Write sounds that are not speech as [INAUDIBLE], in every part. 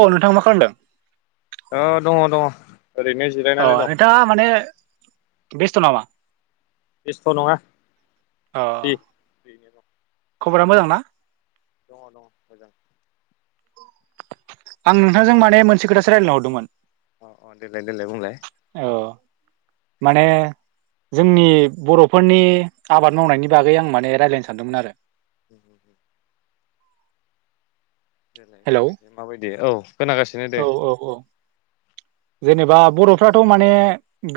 औ नोंथाङा मा खालामदों औ दङ दङ ओरैनो अ जिरायनानै दं नोंथाङा माने बेसथ' नामा बेस्थ' नङा अ दे बेनो र' खबरा मोजां ना दङ दङ मोजां आं नोंथांजों माने मोनसे खोथासो रायज्लायनो हरदोंमोन अ अ देलाय देलाय बुंलाय औ माने जोंनि बर'फोरनि आबाद मावनायनि बागै आं माने रायजलायनो सानदोंमोन आरो [UNINTELLIGIBLE] देलाय हेलौ बुंनायसाय माबायदि औ खोनागासिनो औ दे औ [UNINTELLIGIBLE] जेनेबा बर'फ्राथ' माने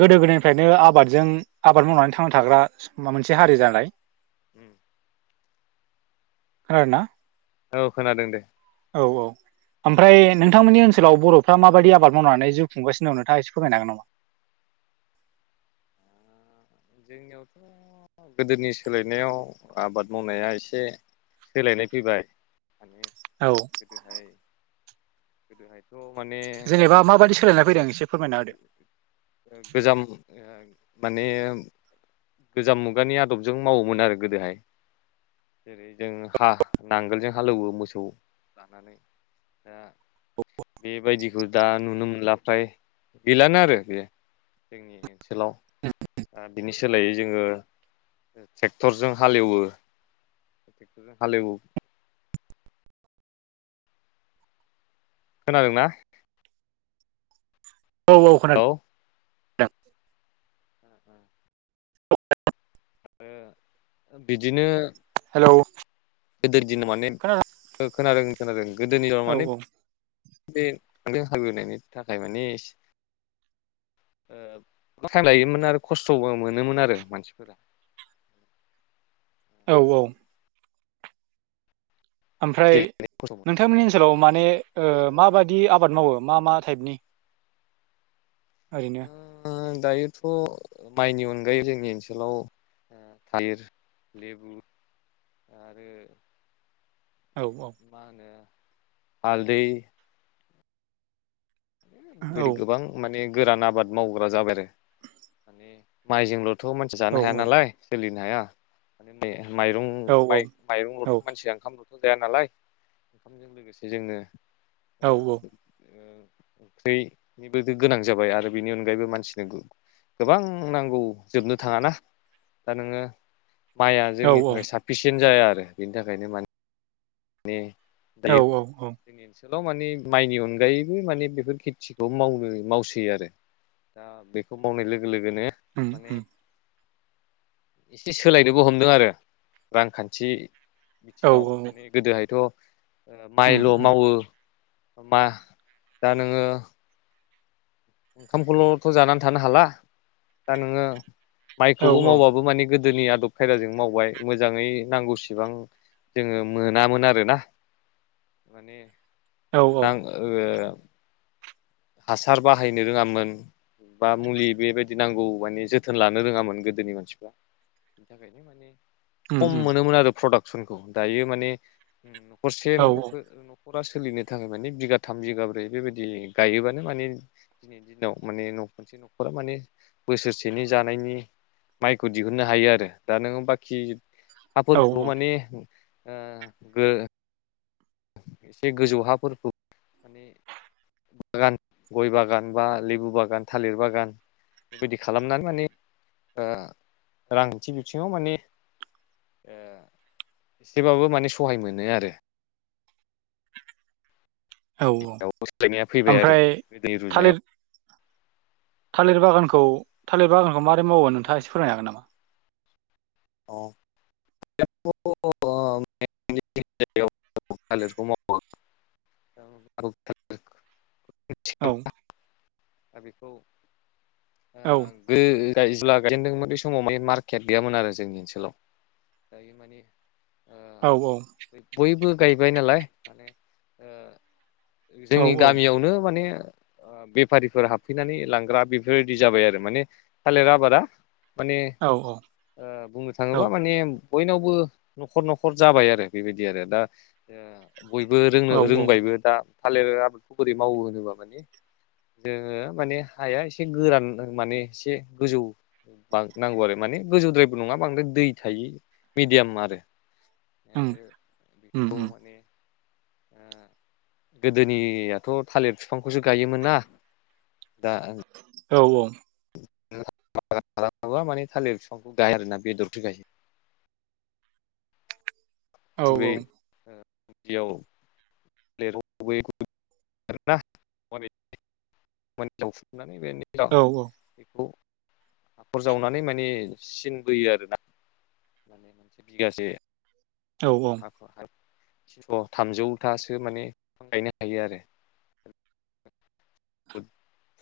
गोदो गोदायनिफ्रायनो आबादजों आबाद मावनानै थांना थाग्रा माबा मोनसे उम हारि जालाय उम खोनादोंना औ खोनादों दे औ औ ओमफ्राय नोंथांमोननि ओनसोलाव बर'फ्रा माबायदि आबाद मावनानै जिउ खुंगासिनो नोंथाङा एसे फोरमायनो हागोन नामा [UNINTELLIGIBLE] जोंनियावथ' गोदोनि सोलायनायाव आबाद मावनाया एसे सोलायनाय फैबाय माने औ गोदोहाय गोदोहाय थ' माने जेनेबा माबायदि ओ सोलायनाय फैदों एसे फोरमायना होदो ओ गोजाम ओ माने गोजाम मुगानि आदबजों मावोमोन आरो गोदोहाय जेरै जों हा नांगोलजों हालएवो मोसौ लानानै दा बेबायदिखौ दा नुनो मोनला फ्राय गैलानो आरो बेयो जोंनि ओनसोलाव ओ बिनि सोलायै जोङो ट्रेक्टरजों हालएवो ट्रेक्टरजों हालएवो खोनादोंना औ औ खोनादों [INAUDIBLE] आरो बिदिनो हेलौ गोदोनि दिनाव माने खोनादों खोनादों खोनादों गोदोनिआव औ माने बे [INAUDIBLE] जों हालएवनायनि थाखाय माने ओ टाइम लायोमोन आरो खस्थ'बो मोनोमोन आरो मानसिफोरा औ औ ओमफ्राय खस्थ' मोनो नोंथांमोननि आरो ओनसोलाव माने ओ माबादि आबाद मावो मा मा टाइपनि ओरैनो ओ दायोथ' माइनि अनगायै जोंनि ओनसोलाव थालिर लेबु आरो औ मा होनो हालदै औ बायदि गोबां माने गोरान आबाद मावग्रा जाबाय आरो माने माइजोंल' थ' मानसि औ जानो हाया नालाय सोलिनो हाया माने माइरं औ औ औ माइ-माइरंल'थ' मानसिया ओंखाम ल' जाया नालाय ओंखामजों लोगोसे जोंनो [INAUDIBLE] औ ओंख्रिनिबो गोनां जाबाय आरो बेनि अनगायैबो मानसिनो गोबां नांगौ जोबनो थाङाना दा नोङो माइया औ जोंनि थाखाय साफिसियेन्ट जाया आरो बेनि थाखायनो माने ने। औ औ औ। आनसोलाव माने माइनि अनगायैबो माने बेफोर खेथिखौ मावनो मावसै आरो। दा बेखौ मावनाय लोगो लोगोनो उम माने उम एसे सोलायनोबो हमदों आरो रांखान्थि औ बिथिङाव माने गोदोहायथ' उम माइल' उम मावो। मा दा नोङो ओंखामखौल'थ' जानानै थानो हाला दा नोङो औ माइखौबो मावबाबो माने गो गोदोनि आदब खायदाजों मावबाय मोजाङै नांगौसिबां जोङो मोनामोन आरोना माने औ औ नां ओ हासार बाहायनो रोङामोन बा मुलि बेबायदि नांगौ माने जोथोन लानो रोङामोन गोदोनि मानसिफ्रा। बेनि थाखाय नो माने उम खम उम मोनोमोन आरो प्रडाक्सनखौ दायो माने न'खरसे औ [UNINTELLIGIBLE] न'खरा सोलिनो थाखाय माने बिगाथाम बिगाब्रै बेबायदि गायोबानो माने दिनैनि दिनाव माने न' खनसे न'खरा माने बोसोरसेनि जानायनि माइखौ दिहुननो हायो आरो दा नोङो बाखि औ हाफोरखौ माने ओ गो एसे गोजौ हाफोरखौ माने बागान गय बागान बा लेबु बागान थालिर बागान बेबायदि खालामनानै माने ओ रांखान्थि बिथिङाव माने ओ एसेबाबो माने सहाय मोनो आरो। [UNINTELLIGIBLE] औ औ [UNINTELLIGIBLE] सोलायनाया फैबाय आरो ओमफ्राय गोदो थालिर रुजुनायाव। थालिर बागानखौ थालिर बागानखौ मारै मावो नोंथाङा एसे फोरमायनो हागोन नामा? अ [UNINTELLIGIBLE] [UNINTELLIGIBLE] औ। दा बेखौ ओ औ गो [UNINTELLIGIBLE] गायजेनदोंमोन बे समाव माने मार्केट गैयामोन आरो जोंनि ओनसोलाव दायो माने ओ औ औ। बयबो गायबाय नालाय माने ओ औ जोंनि गामियावनो माने ओ बेफारिफोर हाबफैनानै लांग्रा बेफोरबायदि जाबाय आरो माने थालिर आबादा माने औ ओ बुंनो थाङोबा माने बयनावबो न'खर न'खर जाबाय आरो बेबायदि आरो दा ओ बयबो रोंनो औ औ रोंबायबो दा थालिर आबादखौ बोरै मावो होनोबा माने जोङो माने हाया एसे गोरान माने एसे गोजौ बां नांगौ आरो माने गोजौद्रायबो नङा बांद्राय दै थायो मिडियाम आरो। उम आरो उम बेखौ उम माने ओ गोदोनियाथ' थालिर बिफांखौसो गायोमोन ना। दा औ औ। [UNINTELLIGIBLE] थालिर बागान खालामोबा माने थालिर बिफांखौ गाय आरोना बेदरथो गायो। औ फुगै। बियाव [UNINTELLIGIBLE] [UNINTELLIGIBLE] औ हाखर जावनानै माने सिन बोयो आरोना। माने मोनसे बिगासे औ हाखौ हाय [UNINTELLIGIBLE] थामजौथासो माने बिफां गायनो हायो आरो। [UNINTELLIGIBLE] फु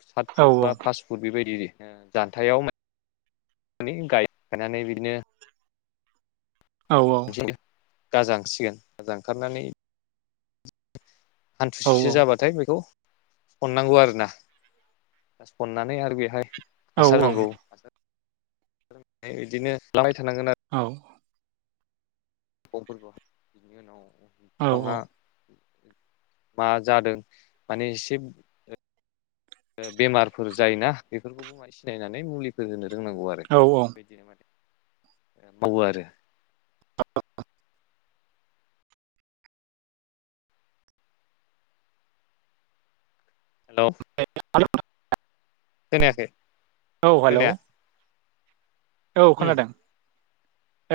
सात औ फुट बा पास फुट बेबायदि जान्थायाव माने गायखानानै बिदिनो औ औ। गाजांसिगोन गाजां ओंखारनानै औ हान्थुसेसो जाबाथाय बेखौ सननांगौ आरोना सननानै आरो बेहाय औ हासार नांगौ हासार [UNINTELLIGIBLE] बिदिनो लाबाय थानांगोन आरो। औ अ' फोरबो बिनि उनाव बिफाङा मा जादों माने एसे बेमारफोर जायोना बेफोरखौबो माय सिनायनानै मुलिफोर होनो रोंनांगौ आरो औ बेबायदिनो माने मावो आरो। [UNINTELLIGIBLE] हेल'। [UNINTELLIGIBLE] थोनायाखै। औ हेलौ। औ उम खोनादों।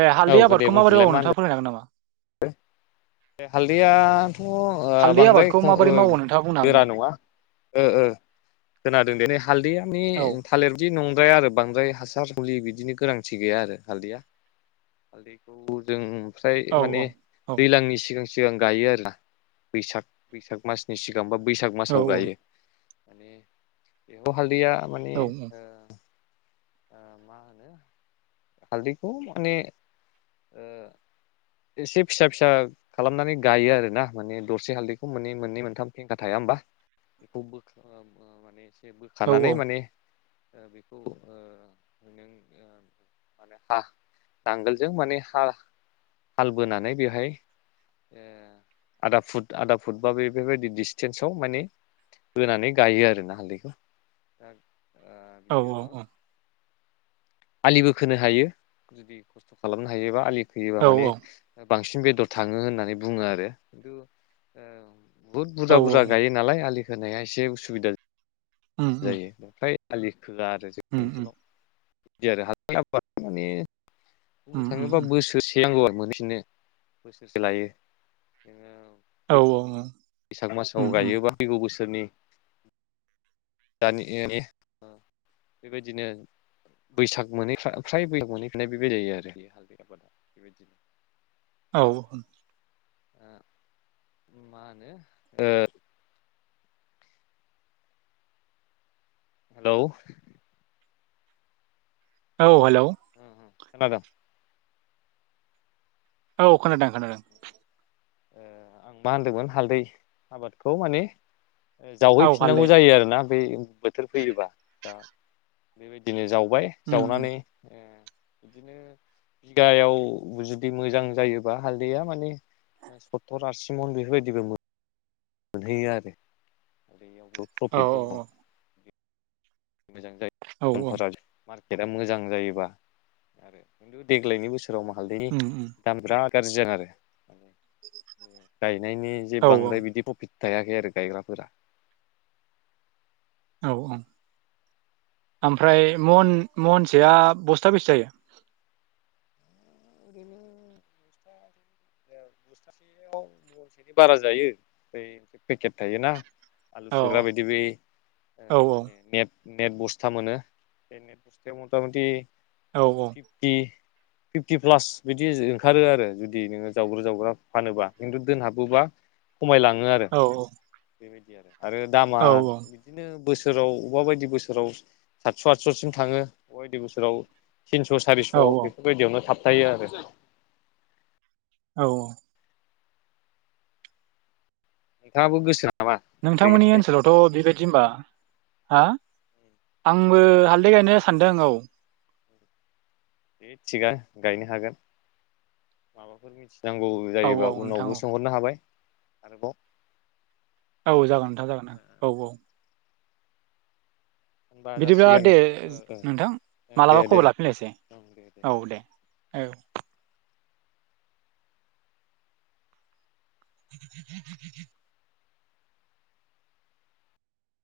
ए हालदै आबादखौ माबोरैबो नोंथाङा फराय हागोन नामा? हो बे हालदैयाथ' ओ हालदै बांद्राय आबादखौ ख ओ माबोरै मावो नोंथाङा बुंनो हागोन गोरा नामा नङा। ओ ओ खोनादों दे नै हालदैयाानि औ थालिरदि नं बांद्राया आरो बांद्राय हासार मुलि बिदिनो गोनांथि गैया आरो हालदैया। हालदैखौ जों ओमफ्राय औ माने औ दैज्लांनि सिगां सिगां गायो आरोना बैसाग बैसाग मासनि सि सिगांबा बैसाग औ मासाव गायो माने बेयाव हालदैया थारमाने। औ ओ मा होनो हालदैखौ माने ओ। एसे फिसा फिसा खालामनानै गायो आरो ना माने दरसे हालदैखौ मोनाने मोननै मोनथाम फेंखा थाया। होनबा बेखौ माने एसे बोखानानै औ माने बेखौ [INAUDIBLE] म ह नांगोलजों माने हा हाल बोनानै बेवहाय आदा फुट आदा फुट बा बेफोरबायदि डिसटेन्सआव माने। होनानै गायो आरो ना हालदैखौ औ बिनि औ उनाव औ। आलिबो खोनो हायो जुदि खस्थ' खालामनो हायोबा आलि खोयोबा औ माने बांसिन बेदर थाङो होननानै बुङो आरो खिन्थु ओ बुहुत औ बुरजा बुरजा औ गायो नालाय आलि खोनाया एसे उसुबिदा। उम उम जायो ओमफ्राय आलि खोजआ आरो जोंनि उम उम ओनसोलाव बिदि आरो हास माने बुंनो उम उम थाङोबा उम बोसोरसे थांगांगौ मोनफिनो बोसोरसे लायो नोङो। औ -औ -औ बैसाग मासाव उम उम गायोबा फैगौ बोसोरनि [UNINTELLIGIBLE] दानि बेबायदिनो बैसाग मोनहैफ फ्राय बैसाग मोनै फिनाय बेबायदि जायो आरो बे हालदै आबादा बेबायदिनो औ मा होनो ओ हेलौ औ हेल' खोनादों औ खोनादों- खोनादों ओ आं मा होनदोंमोन हालदै आबादखौ माने औ जावहैफिननांगौ हालदै जायो आरो ना बे बोथोर फैयोबा दा बेबायदिनो जाव जावबाय उम उम जावनानै ओं बिदिनो बिगायाव जुदि मोजां जायोबा हालदैया माने सत्तुर आरसि मन बेफोरबायदिबो मोनो मोनहैयो आरो आरो इयावबो औ प्रफिट औ दङ मोजां औ औ जायोफोरा मार्केटआ मोजां जायोबा आरो खिन्थु देग्लायनि बोसोराव सोरोेराव म हालदैनि उम उम दाम बिराद गाज्रि जादों आरो जायो गायनायनि जे औ बांद्राय बिदि प्रफिट थायाखै आरो गायग्राफोरा औ - औ ओमफ्राय मन महनसेया बस्था बेसे जायो ओरैनो बस्थासेयाव महनसेनि बारा जायो से पेकेट थायोना आलु सोग्रा औ बायदि बै औ मा होनो नेट नेट बस्था मोनो बे नेट बस्थायाव मथा मथि औ फिफटि फिफटि प्लास बिदि ओंखारो आरो जुदि नोङो जावग्रो- जावग्रा फानोब्ला खिन्थु दोनहाबोबा खमायलाङो आरो औ बेबायदि आरो आरो दामा औ बिदिनो बोसोराव अबेबा बायदि बोसोराव सातस' आदस'सिम थाङो अबेबा बायदि बोसोराव थिनस' सारिस' औ बेफोरबायदियावनो थाबथायो आरो औ नोंथांहाबो गोसो नामा बे नोंथांमोननि ओनसोलावथ' बेबायदि होनबा हा आंबो हालदै गायनो सानदों औ दे थिगानो गायनो हागोन नांगौ औ जायोबा औ नोंथां उनावबो औ सोंहरनो हाबाय आरोबाव औ जागोन नोंथा जागोन औ -औ होनबा बिदिब्ला जासिगोन दे ओ ओ नोंथां दे मालाबा दे खबर लाफिननोसै ओं दे जागोन औ दे औ [UNINTELLIGIBLE]